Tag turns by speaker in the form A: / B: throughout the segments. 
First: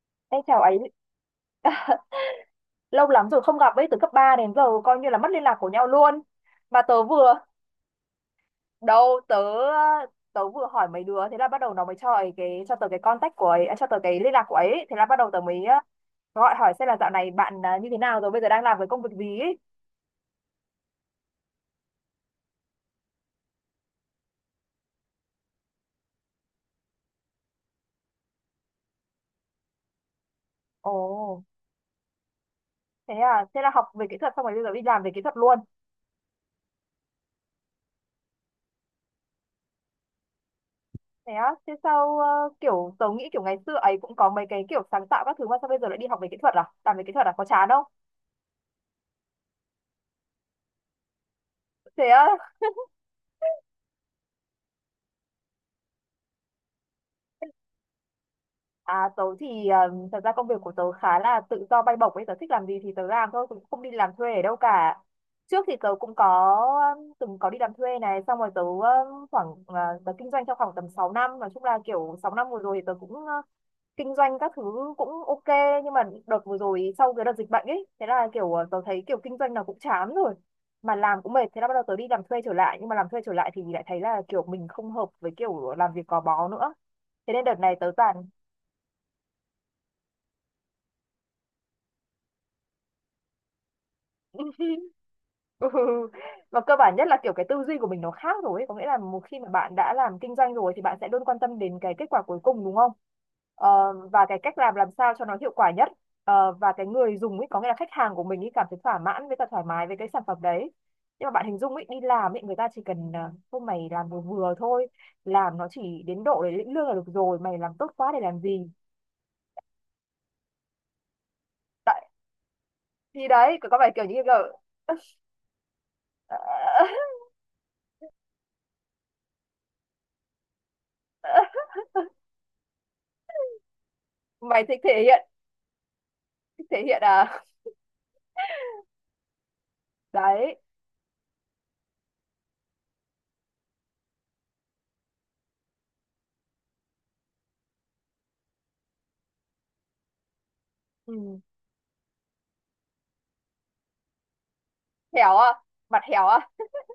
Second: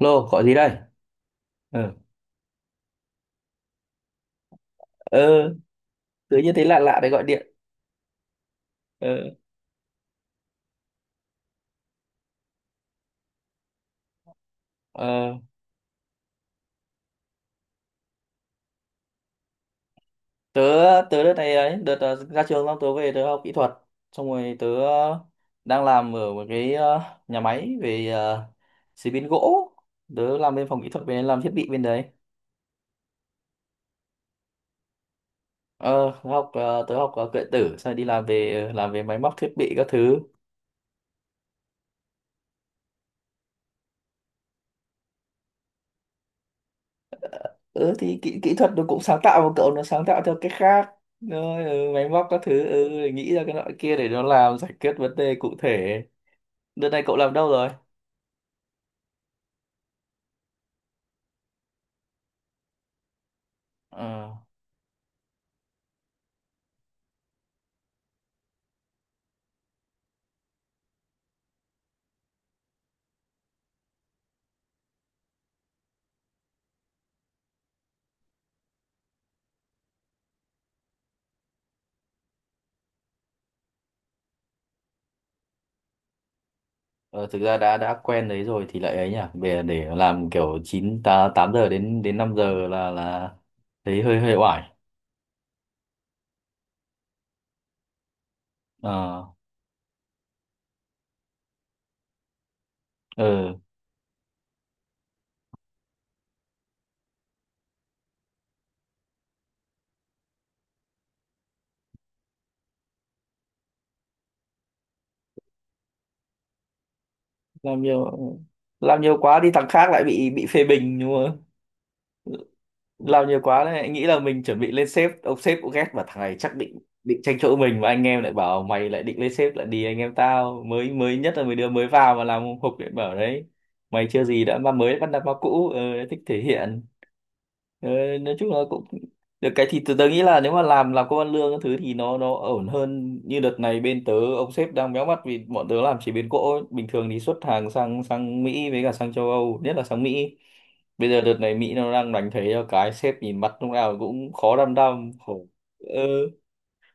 A: Lô,
B: Ê
A: gọi gì
B: chào
A: đây?
B: ấy.
A: Ừ.
B: Lâu lắm rồi không gặp ấy, từ cấp 3 đến giờ coi như là mất liên
A: Ờ,
B: lạc của nhau luôn.
A: tớ như thấy lạ
B: Mà
A: lạ để gọi điện.
B: đâu
A: Ờ,
B: tớ tớ vừa hỏi mấy đứa, thế là bắt đầu nó mới cho tớ cái contact của ấy, à, cho tớ cái liên lạc của ấy. Thế là bắt đầu
A: ờ.
B: tớ mới gọi hỏi xem là dạo này bạn như thế nào rồi, bây giờ đang làm cái công việc gì ấy.
A: Tớ, tớ đợt này ấy, đợt ra trường xong tớ về tớ học kỹ thuật. Xong rồi tớ đang làm ở một cái nhà máy về chế biến gỗ. Tớ làm bên phòng kỹ
B: Ồ,
A: thuật, bên làm thiết bị bên đấy.
B: thế à, thế là học về kỹ thuật xong rồi bây giờ đi làm về kỹ thuật luôn.
A: Ờ, tớ học điện tử, xong rồi đi làm về làm về máy móc thiết bị các thứ.
B: Thế á, thế sao kiểu tớ nghĩ kiểu ngày xưa ấy cũng có mấy cái kiểu sáng tạo các thứ, mà sao bây giờ lại đi học về kỹ thuật à, làm về kỹ thuật à, có chán không?
A: Ừ, thì kỹ thuật nó cũng sáng tạo mà cậu, nó sáng tạo theo cách khác. Rồi, ừ, máy
B: Thế
A: móc
B: á.
A: các thứ, ừ, nghĩ ra cái loại kia để nó làm giải quyết vấn đề cụ thể. Đợt này cậu làm đâu rồi?
B: À, tớ thì thật ra công việc của tớ khá là tự do bay bổng ấy, tớ thích làm gì thì tớ làm thôi, cũng không đi làm
A: Ờ,
B: thuê ở đâu cả. Trước thì tớ cũng có từng có đi làm thuê này, xong rồi tớ khoảng tớ kinh doanh trong khoảng tầm 6 năm, nói chung là kiểu 6 năm vừa rồi thì tớ cũng kinh doanh các thứ cũng ok, nhưng mà đợt vừa rồi sau cái đợt dịch bệnh ấy, thế là kiểu tớ thấy kiểu kinh doanh nào cũng chán rồi, mà làm cũng mệt. Thế là bắt đầu tớ đi làm thuê trở lại, nhưng mà làm thuê trở lại thì lại thấy là kiểu mình không hợp với kiểu làm việc gò bó nữa.
A: ờ,
B: Thế
A: thực
B: nên đợt
A: ra đã
B: này tớ
A: đã
B: toàn
A: quen đấy rồi thì lại ấy nhỉ. Về để làm kiểu 9 ta 8 giờ đến đến 5 giờ là thấy hơi hơi oải.
B: ừ. Và cơ bản nhất là kiểu cái tư duy của mình nó khác rồi ấy. Có nghĩa là một
A: Ờ,
B: khi mà bạn đã làm kinh doanh rồi thì bạn sẽ luôn quan tâm đến cái kết quả cuối cùng, đúng không?
A: ờ,
B: Ờ, và cái cách làm sao cho nó hiệu quả nhất. Ờ, và cái người dùng ấy, có nghĩa là khách hàng của mình ấy, cảm thấy thỏa mãn với cả thoải mái với cái sản phẩm đấy. Nhưng mà bạn hình dung ấy, đi làm ấy, người ta chỉ cần thôi mày làm vừa vừa thôi, làm nó chỉ đến độ để lĩnh lương là được rồi, mày làm
A: làm
B: tốt
A: nhiều,
B: quá để làm gì?
A: làm nhiều quá đi thằng khác lại bị phê bình đúng không?
B: Tại
A: Làm
B: thì
A: nhiều
B: đấy
A: quá
B: có
A: đấy, anh
B: phải kiểu
A: nghĩ là
B: như là
A: mình chuẩn bị lên sếp, ông sếp cũng ghét mà thằng này chắc định, định tranh chỗ mình, mà anh em lại bảo mày lại định lên sếp, lại đi anh em tao mới, mới nhất là mới đưa mới vào mà làm hộp điện bảo đấy mày chưa gì đã
B: mày
A: ma
B: thích
A: mới
B: thể
A: bắt nạt
B: hiện,
A: ma cũ. Ờ, thích thể
B: thích thể
A: hiện.
B: hiện à?
A: ờ, nói chung là cũng được cái, thì tớ nghĩ là nếu
B: Đấy.
A: mà làm công ăn lương cái thứ thì nó ổn hơn. Như đợt này bên tớ ông sếp đang méo mắt vì bọn tớ làm chế biến gỗ ấy. Bình thường thì xuất hàng sang sang Mỹ với cả sang châu Âu, nhất là sang Mỹ. Bây giờ đợt
B: Ừ.
A: này Mỹ nó đang đánh thuế cho cái sếp nhìn mặt lúc nào cũng khó đăm đăm,
B: Héo
A: khổ.
B: à,
A: ờ
B: mặt héo à.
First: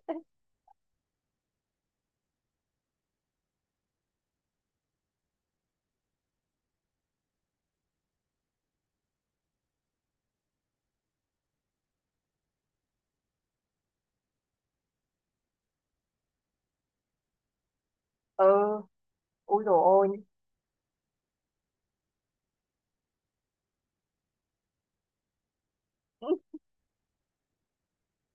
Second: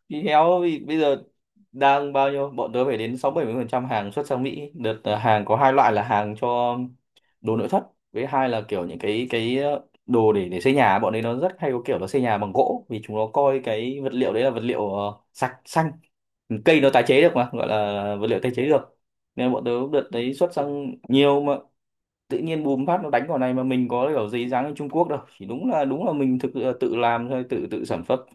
A: thì héo vì bây giờ đang bao nhiêu, bọn tớ phải đến 60-70% hàng xuất sang Mỹ. Đợt là hàng có hai loại, là hàng cho đồ nội thất, với hai là kiểu những cái đồ để xây nhà. Bọn ấy nó rất hay có kiểu nó xây nhà bằng gỗ, vì chúng nó coi cái vật liệu đấy là vật liệu sạch xanh, cây nó tái chế được, mà gọi là vật liệu tái chế
B: Ừ.
A: được. Nên bọn
B: Ui
A: tớ
B: dồi
A: đợt
B: ôi.
A: đấy xuất sang nhiều, mà tự nhiên bùm phát nó đánh vào này, mà mình có kiểu giấy dán ở Trung Quốc đâu, chỉ đúng là, đúng là
B: Ừ,
A: mình thực là tự làm thôi, tự tự sản xuất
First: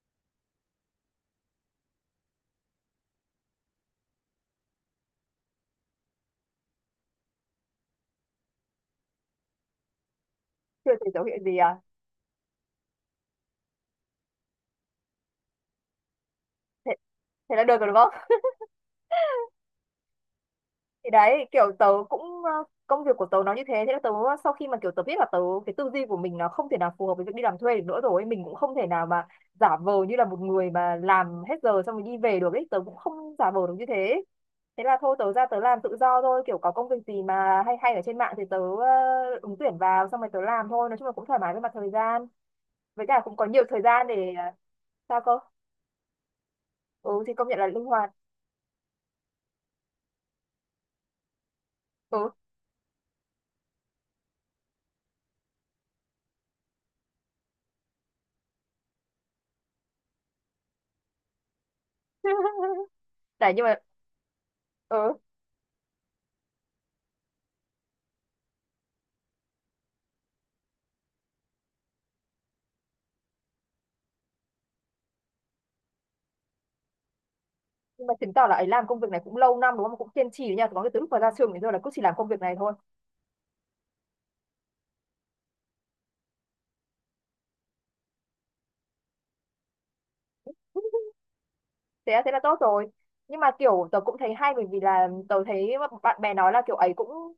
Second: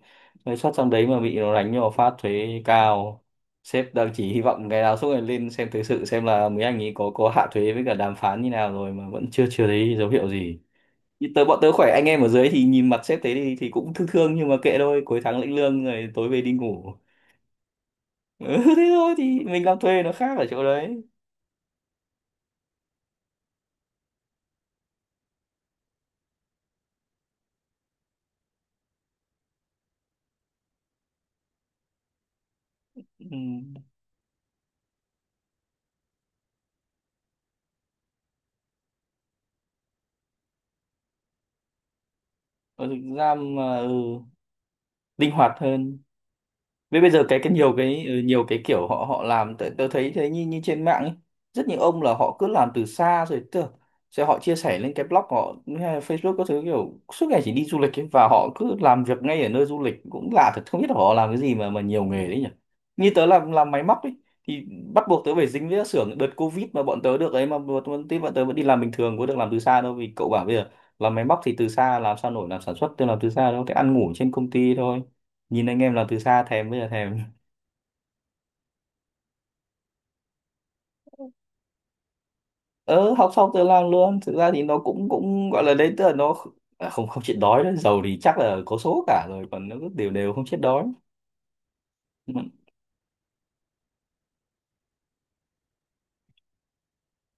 A: rồi xuất sang đấy mà bị nó đánh vào phát thuế cao. Sếp đang chỉ hy vọng ngày nào suốt ngày lên xem thời sự, xem là mấy anh ấy có hạ thuế với cả đàm phán như nào rồi, mà vẫn chưa chưa thấy dấu hiệu gì.
B: chưa thấy dấu
A: Như
B: hiệu
A: tớ,
B: gì
A: bọn tớ
B: à.
A: khỏe, anh em ở dưới thì nhìn mặt sếp thế thì cũng thương thương, nhưng mà kệ thôi, cuối tháng lĩnh lương rồi tối về đi
B: Thế,
A: ngủ.
B: thế là được rồi đúng không.
A: Ừ, thế thôi, thì mình làm thuê nó khác ở chỗ đấy.
B: Thì đấy, kiểu tớ cũng ờ, công việc của tớ nó như thế. Thế là tớ sau khi mà kiểu tớ biết là cái tư duy của mình nó không thể nào phù hợp với việc đi làm thuê được nữa, rồi mình cũng không thể nào mà giả vờ như là một người mà làm hết giờ xong rồi đi về được ấy, tớ cũng không
A: Ừ.
B: giả vờ được như thế. Thế là thôi tớ ra tớ làm tự do thôi, kiểu có công việc gì mà hay hay ở trên mạng thì tớ ứng tuyển vào xong rồi tớ làm thôi, nói chung là cũng thoải mái với mặt thời gian,
A: Ở
B: với
A: thực
B: cả
A: ra
B: cũng có nhiều
A: mà
B: thời gian
A: ừ,
B: để sao
A: linh
B: cơ?
A: hoạt hơn. Với bây
B: Ừ
A: giờ
B: thì
A: cái
B: công
A: cái
B: nhận là
A: nhiều
B: linh
A: cái
B: hoạt.
A: ừ, nhiều cái kiểu họ họ làm tớ, tớ thấy thế, như như trên mạng ấy. Rất nhiều ông là
B: Ừ.
A: họ cứ làm từ xa, rồi tớ, sẽ họ chia sẻ lên cái blog của họ hay là Facebook các thứ, kiểu suốt ngày chỉ đi du lịch ấy, và họ cứ làm việc ngay ở nơi du lịch, cũng lạ thật, không biết là họ làm cái gì mà nhiều nghề đấy nhỉ. Như tớ làm
B: Đấy nhưng
A: làm
B: mà
A: máy móc ấy thì bắt
B: ừ,
A: buộc tớ phải dính với các xưởng. Đợt Covid mà bọn tớ được ấy, mà bọn tớ vẫn đi làm bình thường, có được làm từ xa đâu, vì cậu bảo bây giờ làm máy móc thì từ xa làm sao nổi, làm sản xuất tôi làm từ xa đâu, cái ăn ngủ trên công ty thôi. Nhìn anh em làm từ xa thèm, bây giờ thèm.
B: nhưng mà chứng tỏ là ấy làm công việc này cũng lâu năm đúng không, cũng kiên trì đấy nha, có cái từ lúc mà ra trường đến giờ là cứ chỉ làm công việc này thôi.
A: Ờ học xong tự làm luôn, thực ra thì nó cũng, cũng gọi là đấy, tức là không, không chết đói đấy, giàu thì chắc là có số cả rồi, còn nó cứ đều đều không chết đói.
B: Thế là,
A: Ừ.
B: thế là tốt rồi. Nhưng mà kiểu tớ cũng thấy hay, bởi vì là tớ thấy bạn bè nói là kiểu ấy cũng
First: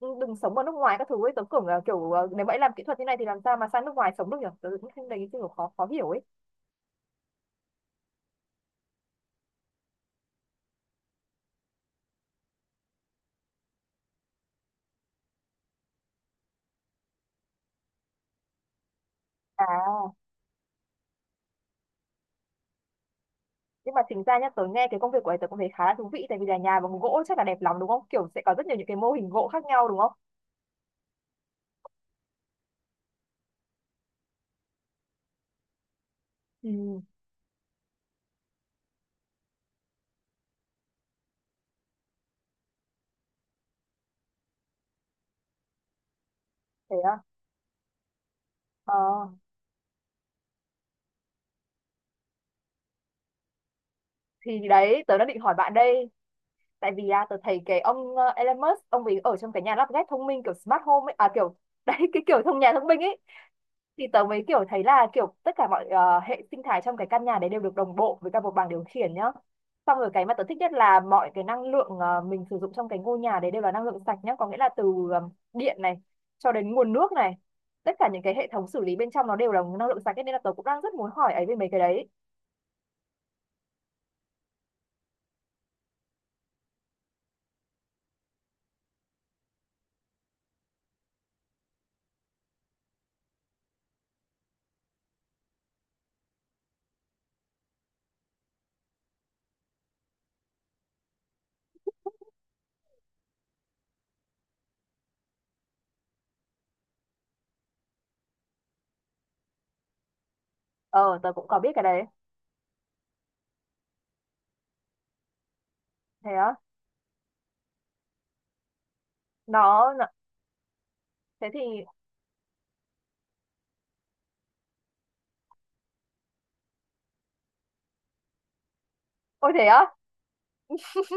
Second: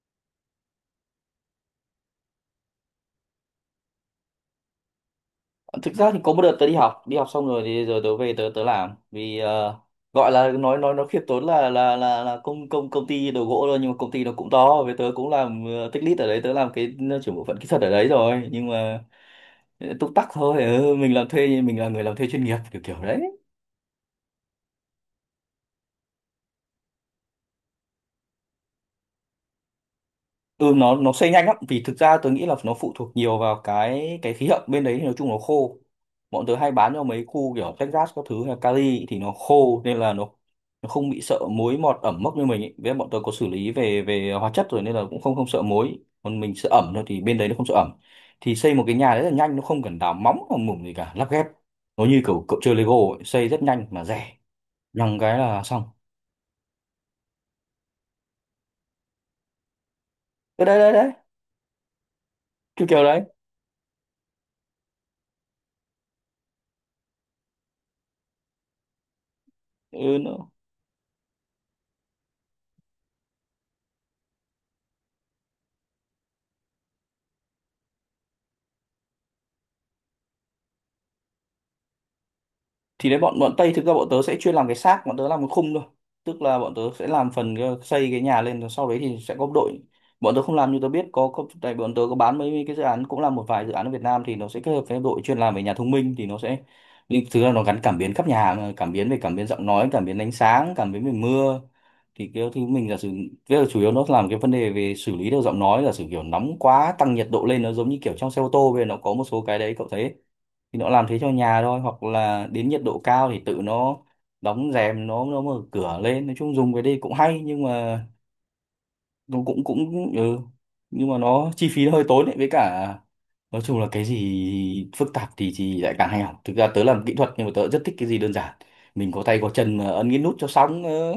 B: đừng sống ở nước ngoài các thứ ấy, tớ tưởng là nếu mà ấy làm kỹ thuật như này thì làm sao mà sang nước ngoài sống được nhỉ, tớ cũng thấy đấy kiểu khó, khó
A: Thực ra
B: hiểu
A: thì
B: ấy.
A: có một đợt tớ đi học, đi học xong rồi thì rồi tớ về tớ tớ làm vì gọi là nói nó khiêm tốn là công công công ty đồ gỗ thôi, nhưng mà công ty nó cũng to, với tớ cũng làm tech lead ở đấy, tớ làm cái trưởng bộ phận kỹ thuật ở đấy rồi, nhưng mà
B: À,
A: ờ, túc tắc thôi. Ừ, mình làm thuê, mình là người làm thuê chuyên nghiệp kiểu kiểu đấy.
B: nhưng mà chính ra nhá, tớ nghe cái công việc của ấy tớ cũng thấy khá là thú vị, tại vì là nhà bằng gỗ chắc là đẹp lắm đúng không, kiểu sẽ có rất nhiều những cái mô hình gỗ khác nhau đúng không.
A: Ừ, nó xây nhanh lắm, vì thực ra tớ nghĩ là nó phụ thuộc nhiều vào cái khí hậu bên đấy, thì nói chung nó khô. Bọn tớ hay bán cho
B: Ừ.
A: mấy khu kiểu Texas các thứ, hay là Cali, thì nó khô nên là nó không bị sợ muối mọt ẩm mốc như mình ấy. Với lại bọn tớ có xử lý về về hóa chất rồi, nên là cũng không không sợ muối, còn mình sợ ẩm
B: Thế
A: thôi,
B: à.
A: thì bên đấy nó không sợ ẩm. Thì xây một cái
B: Ờ,
A: nhà rất là nhanh, nó không cần đào móng hoặc mủng gì cả, lắp ghép, nó như kiểu cậu chơi Lego ấy. Xây rất nhanh mà rẻ,
B: thì đấy tớ
A: nhằng
B: đang
A: cái
B: định hỏi
A: là
B: bạn
A: xong.
B: đây, tại vì tớ thấy cái ông Elon Musk ông ấy ở trong cái nhà lắp ghép thông minh, kiểu
A: Ơ đấy
B: smart
A: đấy
B: home
A: đấy,
B: ấy à, kiểu đấy cái kiểu thông nhà
A: kiểu
B: thông minh
A: kiểu
B: ấy.
A: đấy.
B: Thì tớ mới kiểu thấy là kiểu tất cả hệ sinh thái trong cái căn nhà đấy đều được đồng bộ với cả một bảng điều khiển nhá. Xong rồi
A: ừ,
B: cái mà tớ
A: nó-
B: thích nhất là mọi cái mình sử dụng trong cái ngôi nhà đấy đều là năng lượng sạch nhá, có nghĩa là điện này cho đến nguồn nước này, tất cả những cái hệ thống xử lý bên trong nó đều là năng lượng sạch ấy, nên là tớ cũng đang rất muốn hỏi ấy về mấy cái đấy.
A: thì đấy, bọn bọn Tây, thực ra bọn tớ sẽ chuyên làm cái xác, bọn tớ làm cái khung thôi, tức là bọn tớ sẽ làm phần xây cái nhà lên, rồi sau đấy thì sẽ có đội. Bọn tớ không làm, như tớ biết có tại bọn tớ có bán mấy cái dự án, cũng là một vài dự án ở Việt Nam, thì nó sẽ kết hợp với đội chuyên làm về nhà thông minh, thì nó sẽ, nhưng thực ra nó gắn cảm biến khắp nhà hàng, cảm biến về, cảm biến giọng nói, cảm biến ánh sáng, cảm biến về mưa. Thì cái thứ mình giả sử, tức là chủ yếu nó làm cái vấn đề về xử lý được giọng nói, giả sử kiểu nóng quá tăng nhiệt độ lên, nó giống như kiểu trong xe ô tô bây giờ nó có một số cái đấy cậu thấy. Thì nó làm thế
B: Ờ,
A: cho
B: tớ cũng có
A: nhà
B: biết
A: thôi,
B: cái
A: hoặc
B: đấy.
A: là đến nhiệt độ cao thì tự nó đóng rèm, nó mở cửa lên.
B: Thế
A: Nói chung
B: á.
A: dùng cái đây cũng hay, nhưng mà nó cũng,
B: Nó nó.
A: cũng ừ, nhưng mà
B: Thế
A: nó
B: thì
A: chi phí nó hơi tốn đấy, với cả nói chung là cái gì phức tạp thì lại càng hay học. Thực ra tớ làm kỹ thuật nhưng mà tớ rất thích cái gì đơn giản, mình có tay có
B: ôi thế
A: chân
B: á.
A: mà ấn cái nút cho xong. Ờ,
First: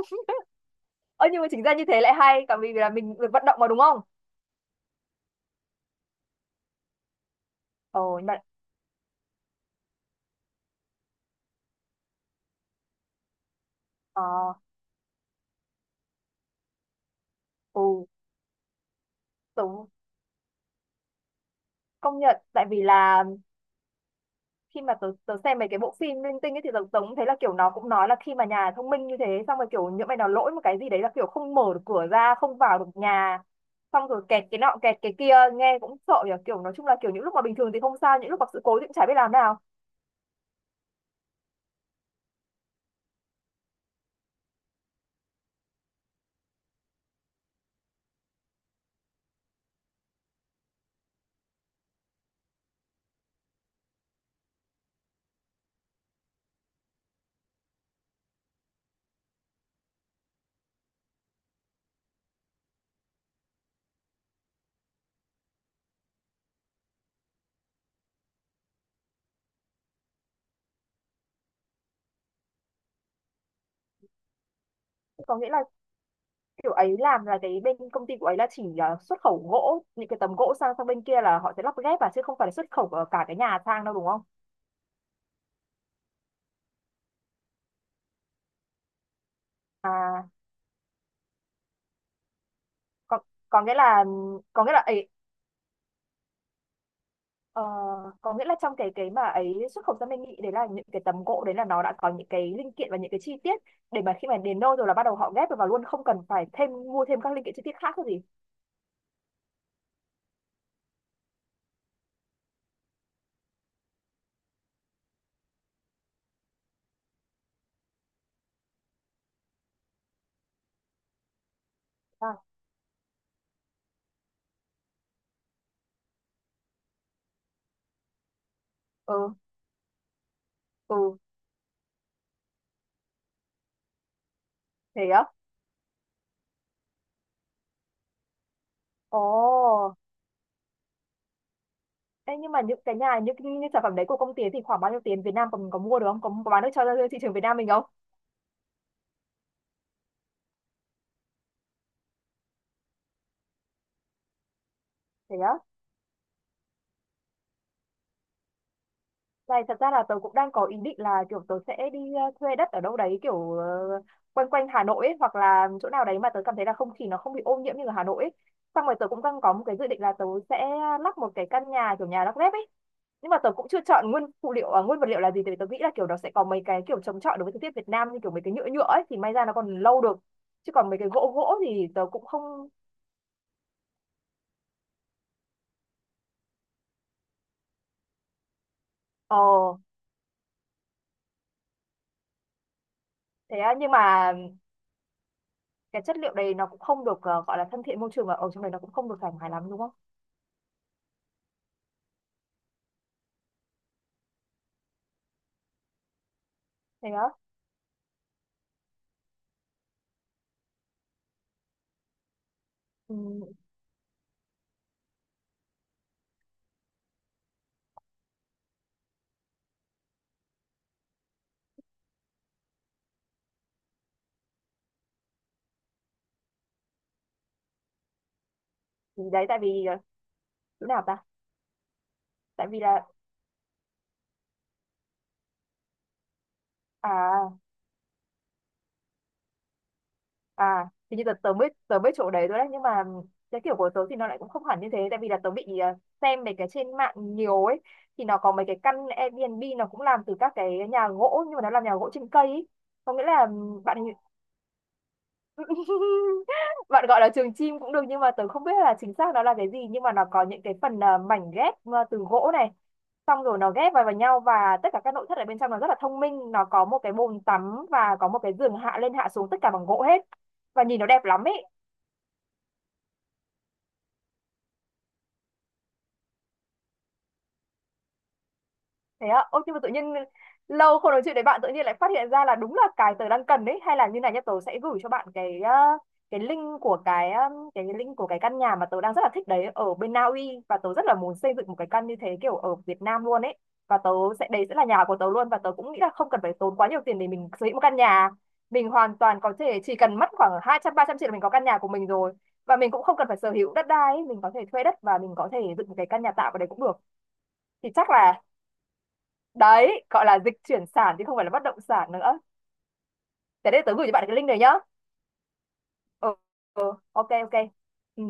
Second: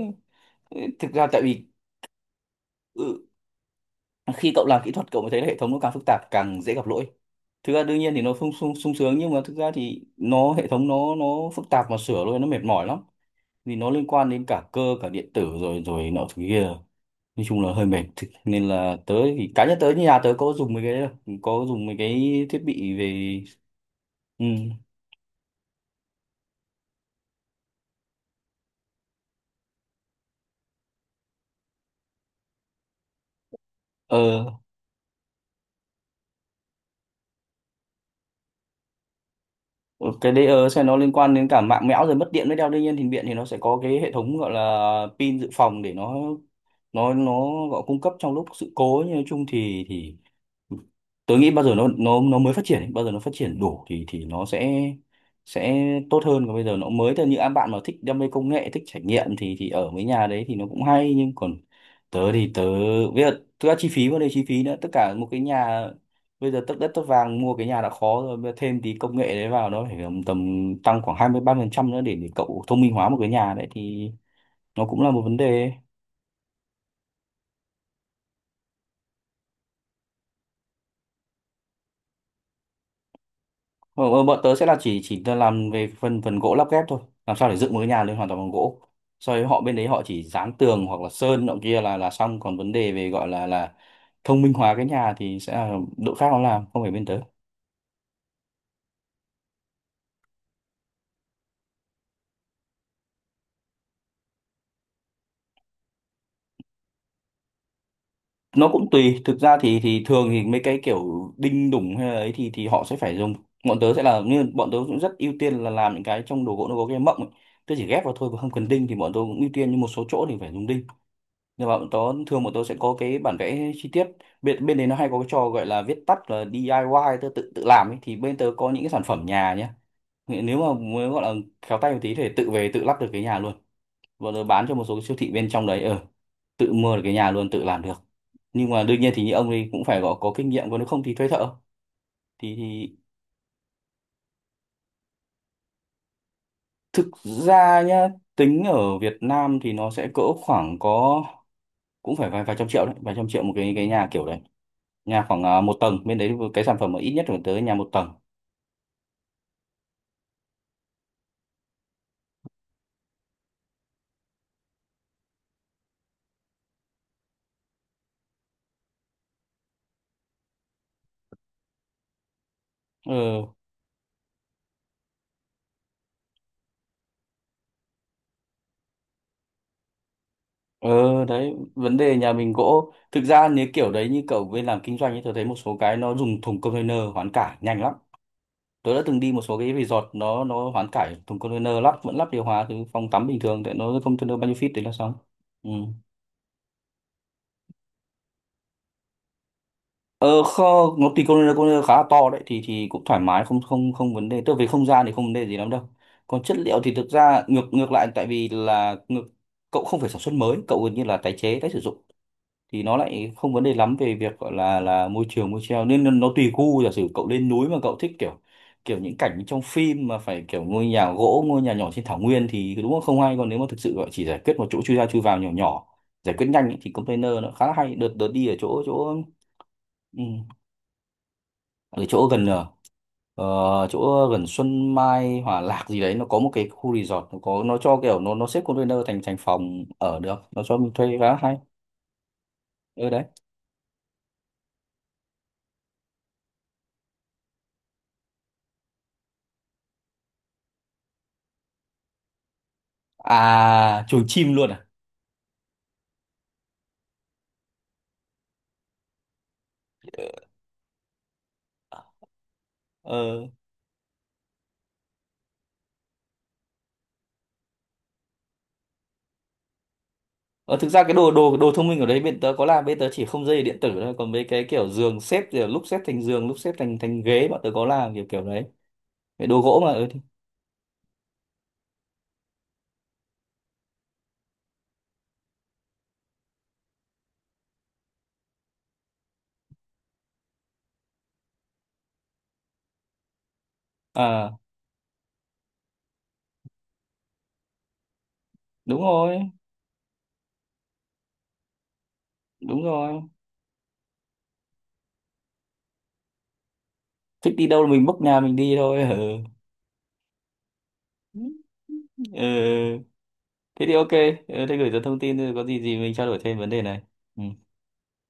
A: thực ra
B: Ơ
A: tại
B: nhưng mà chính
A: vì
B: ra như thế lại hay cả, vì là mình
A: ừ,
B: được vận động mà đúng không.
A: khi cậu làm kỹ thuật cậu mới thấy là hệ thống nó càng phức tạp càng dễ gặp lỗi. Thực ra đương nhiên
B: Ồ
A: thì
B: nhưng
A: nó
B: mà
A: không sung sung sướng, nhưng mà thực ra thì nó, hệ thống nó phức tạp mà sửa luôn nó mệt mỏi lắm, vì nó liên quan đến
B: ờ,
A: cả cơ cả điện tử rồi rồi nọ thứ kia, nói chung là hơi mệt.
B: ừ,
A: Nên là tớ thì
B: tớ
A: cá nhân tớ như nhà tớ có dùng mấy cái đấy đâu, có dùng mấy
B: công nhận
A: cái thiết
B: tại vì
A: bị
B: là
A: về. Ừ.
B: khi mà tớ xem mấy cái bộ phim linh tinh ấy thì tớ cũng thấy là kiểu nó cũng nói là khi mà nhà thông minh như thế xong rồi kiểu những mày nào lỗi một cái gì đấy là kiểu không mở được cửa ra, không vào được nhà, xong rồi kẹt
A: ờ
B: cái nọ kẹt cái kia nghe cũng sợ nhỉ, kiểu nói chung là kiểu những lúc mà bình thường thì không sao, những lúc gặp sự cố thì cũng chả biết làm nào.
A: ờ, cái đấy sẽ nó liên quan đến cả mạng mẽo rồi mất điện mới đeo. Đương nhiên thì điện thì nó sẽ có cái hệ thống gọi là pin dự phòng để nó gọi cung cấp trong lúc sự cố. Nhưng nói chung thì tôi nghĩ bao giờ nó mới phát triển ấy, bao giờ nó phát triển đủ thì nó sẽ tốt hơn, còn bây giờ nó mới thôi. Như các bạn mà thích đam mê công nghệ, thích trải nghiệm thì ở mấy nhà đấy thì nó cũng hay, nhưng còn tớ thì bây giờ thực ra chi phí, vấn đề chi phí nữa, tất cả một cái nhà bây giờ tất đất tất vàng, mua cái nhà đã khó rồi, bây giờ thêm tí công nghệ đấy vào nó phải tầm tầm tăng khoảng hai mươi ba phần trăm nữa để cậu thông minh hóa một cái nhà đấy thì nó cũng là một vấn
B: Có nghĩa là
A: đề.
B: kiểu ấy làm là cái bên công ty của ấy là chỉ là xuất khẩu gỗ, những cái tấm gỗ sang sang bên kia là họ sẽ lắp ghép à, chứ không phải là xuất khẩu cả cái nhà sang đâu
A: Ờ,
B: đúng không.
A: ờ, bọn tớ sẽ là chỉ làm về phần phần gỗ lắp ghép thôi, làm sao để dựng một cái nhà lên hoàn toàn bằng gỗ. Sau đấy họ bên đấy họ chỉ
B: À,
A: dán tường hoặc là sơn nọ kia là xong, còn vấn đề về
B: còn
A: gọi
B: có
A: là
B: nghĩa là
A: thông minh
B: có nghĩa
A: hóa
B: là
A: cái
B: ấy.
A: nhà thì sẽ là đội khác nó làm, không phải bên tớ.
B: Ờ, có nghĩa là trong cái mà ấy xuất khẩu sang bên Mỹ đấy, là những cái tấm gỗ đấy là nó đã có những cái linh kiện và những cái chi tiết để mà khi mà đến nơi rồi là bắt đầu họ ghép vào luôn, không cần phải thêm mua thêm các linh kiện chi tiết khác cái gì.
A: Nó cũng tùy. Thực ra thì thường thì mấy cái kiểu đinh đủng hay là ấy thì họ sẽ phải dùng. Bọn tớ sẽ là, như bọn tớ cũng rất ưu tiên là làm những cái trong đồ gỗ nó có cái mộng ấy. Tớ chỉ ghép vào thôi và không cần đinh thì bọn tớ cũng ưu tiên, nhưng một số chỗ thì phải dùng đinh. Nhưng mà bọn tớ
B: À,
A: thường bọn tớ sẽ có cái bản vẽ chi tiết. Bên bên đấy nó hay có cái trò gọi là viết tắt là DIY, tớ tự tự làm ấy, thì bên tớ có những cái sản phẩm
B: ừ.
A: nhà nhé, nếu mà muốn
B: Ừ,
A: gọi là khéo tay một tí thì tự về tự lắp được cái nhà luôn. Bọn tớ bán cho một số cái
B: thế
A: siêu
B: á.
A: thị bên trong đấy, ờ, tự mua được cái nhà luôn, tự làm được. Nhưng mà đương nhiên
B: Ồ.
A: thì như ông ấy cũng phải có kinh nghiệm, còn nếu không thì thuê thợ.
B: Ê, nhưng
A: thì,
B: mà những cái
A: thì
B: nhà, những sản phẩm đấy của công ty ấy thì khoảng bao nhiêu tiền Việt Nam, còn có mua được không, có, có bán được cho
A: thực
B: thị trường Việt Nam mình
A: ra
B: không?
A: nhá, tính ở Việt Nam thì nó sẽ cỡ khoảng có cũng phải vài vài trăm triệu đấy, vài trăm triệu một cái nhà kiểu đấy. Nhà
B: Thế
A: khoảng
B: á.
A: à, một tầng, bên đấy cái sản phẩm mà ít nhất phải tới nhà một tầng.
B: Này, thật ra là tớ cũng đang có ý định là kiểu tớ sẽ đi thuê đất ở đâu đấy, quanh quanh Hà Nội ấy, hoặc là chỗ nào đấy mà tớ cảm thấy là không khí nó không bị ô nhiễm như ở Hà Nội ấy. Xong rồi tớ cũng đang có một cái dự định là tớ sẽ lắp một cái căn nhà kiểu nhà lắp ghép ấy.
A: Ừ.
B: Nhưng mà tớ cũng chưa chọn nguyên vật liệu là gì, tại vì tớ nghĩ là kiểu nó sẽ có mấy cái kiểu chống chọi đối với thời tiết Việt Nam, như kiểu mấy cái nhựa nhựa ấy thì may ra nó còn lâu được. Chứ
A: Ừ,
B: còn mấy cái gỗ
A: đấy
B: gỗ thì
A: vấn
B: tớ
A: đề
B: cũng
A: nhà mình
B: không.
A: gỗ, thực ra nếu kiểu đấy, như cậu bên làm kinh doanh ấy, tôi thấy một số cái nó dùng thùng container hoán cải nhanh lắm. Tôi đã từng đi một
B: Ờ
A: số cái resort nó hoán cải thùng container, lắp vẫn lắp điều hòa thì phòng tắm bình
B: thế
A: thường,
B: á,
A: tại
B: nhưng
A: nó
B: mà
A: container bao nhiêu feet đấy là xong. Ừ.
B: cái chất liệu đấy nó cũng không được gọi là thân thiện môi trường, và ở trong này nó cũng không được thoải mái lắm đúng không?
A: Ờ không, nó thì container, container khá là to đấy thì cũng thoải mái, không không không vấn đề. Tức là về không gian thì không vấn đề gì lắm đâu. Còn chất liệu thì thực
B: Thế á.
A: ra ngược ngược lại, tại vì là ngược, cậu không phải sản xuất mới, cậu gần như là tái chế, tái sử dụng thì nó
B: Ừ,
A: lại không vấn đề lắm về việc gọi là môi trường môi treo, nên nó tùy gu. Giả sử cậu lên núi mà cậu thích kiểu kiểu những cảnh trong phim mà phải kiểu ngôi nhà gỗ, ngôi nhà nhỏ trên thảo nguyên thì đúng là không hay, còn nếu mà thực sự gọi chỉ giải quyết một chỗ chui ra chui vào nhỏ nhỏ, giải quyết nhanh ấy, thì container nó khá là hay. Đợt đợt đi ở chỗ chỗ
B: thì đấy tại vì ờ,
A: ừ,
B: chỗ nào ta?
A: ở chỗ gần
B: Tại vì là
A: chỗ gần Xuân Mai Hòa Lạc gì đấy, nó có một cái khu resort, nó
B: à.
A: có nó cho kiểu nó xếp container thành thành phòng ở được, nó cho
B: À
A: mình thuê
B: thì như tớ
A: khá
B: tớ
A: hay
B: mới tớ biết chỗ đấy rồi đấy, nhưng mà
A: ở đấy.
B: cái kiểu của tớ thì nó lại cũng không hẳn như thế, tại vì là tớ bị xem mấy cái trên mạng nhiều ấy, thì nó có mấy cái căn Airbnb nó cũng làm từ các cái nhà gỗ, nhưng mà nó làm nhà gỗ trên cây ấy. Có nghĩa là bạn
A: À, chuồng chim luôn à?
B: bạn gọi là trường chim cũng được, nhưng mà tớ không biết là chính xác nó là cái gì, nhưng mà nó có những cái mảnh ghép từ gỗ này, xong
A: Ờ.
B: rồi nó ghép vào vào nhau, và tất cả các nội thất ở bên trong nó rất là thông minh, nó có một cái bồn tắm và có một cái giường hạ lên hạ xuống tất cả bằng gỗ hết,
A: Ờ,
B: và
A: thực
B: nhìn
A: ra
B: nó
A: cái
B: đẹp
A: đồ
B: lắm ý.
A: đồ đồ thông minh ở đấy bên tớ có là, bên tớ chỉ không dây điện tử thôi, còn mấy cái kiểu giường xếp kiểu lúc xếp thành giường lúc xếp thành thành ghế, bọn tớ có làm kiểu kiểu đấy.
B: Thế
A: Cái
B: ạ,
A: đồ
B: ôi nhưng mà
A: gỗ
B: tự
A: mà,
B: nhiên
A: ừ, thì-
B: lâu không nói chuyện với bạn tự nhiên lại phát hiện ra là đúng là cái tớ đang cần đấy. Hay là như này nhá, tớ sẽ gửi cho bạn cái ờ, cái link của cái ờ, cái link của cái căn nhà mà tớ đang rất là thích đấy ở bên Na Uy, và tớ rất là muốn xây dựng một cái căn như thế kiểu ở Việt Nam luôn ấy, và tớ sẽ,
A: à
B: đấy sẽ là nhà của tớ luôn. Và tớ cũng nghĩ là không cần phải tốn quá nhiều tiền để mình sở hữu một căn nhà, mình
A: đúng
B: hoàn toàn
A: rồi,
B: có thể chỉ cần mất khoảng 200 300 triệu là mình có căn nhà của mình rồi. Và
A: đúng
B: mình cũng không
A: rồi,
B: cần phải sở hữu đất đai ấy, mình có thể thuê đất và mình có thể dựng một cái căn nhà tạm ở đấy cũng được.
A: thích đi đâu là
B: Thì
A: mình
B: chắc
A: bốc nhà
B: là,
A: mình đi thôi. Ừ.
B: đấy gọi là dịch chuyển sản chứ không phải là bất động sản
A: Ừ.
B: nữa. Thế để
A: Thế
B: tớ
A: thì
B: gửi
A: ok.
B: cho bạn cái link này
A: Ừ,
B: nhá.
A: thế gửi cho thông tin rồi có gì gì mình trao
B: Ừ,
A: đổi thêm vấn đề
B: ừ,
A: này.
B: ok
A: Ừ.
B: ok. Ừ.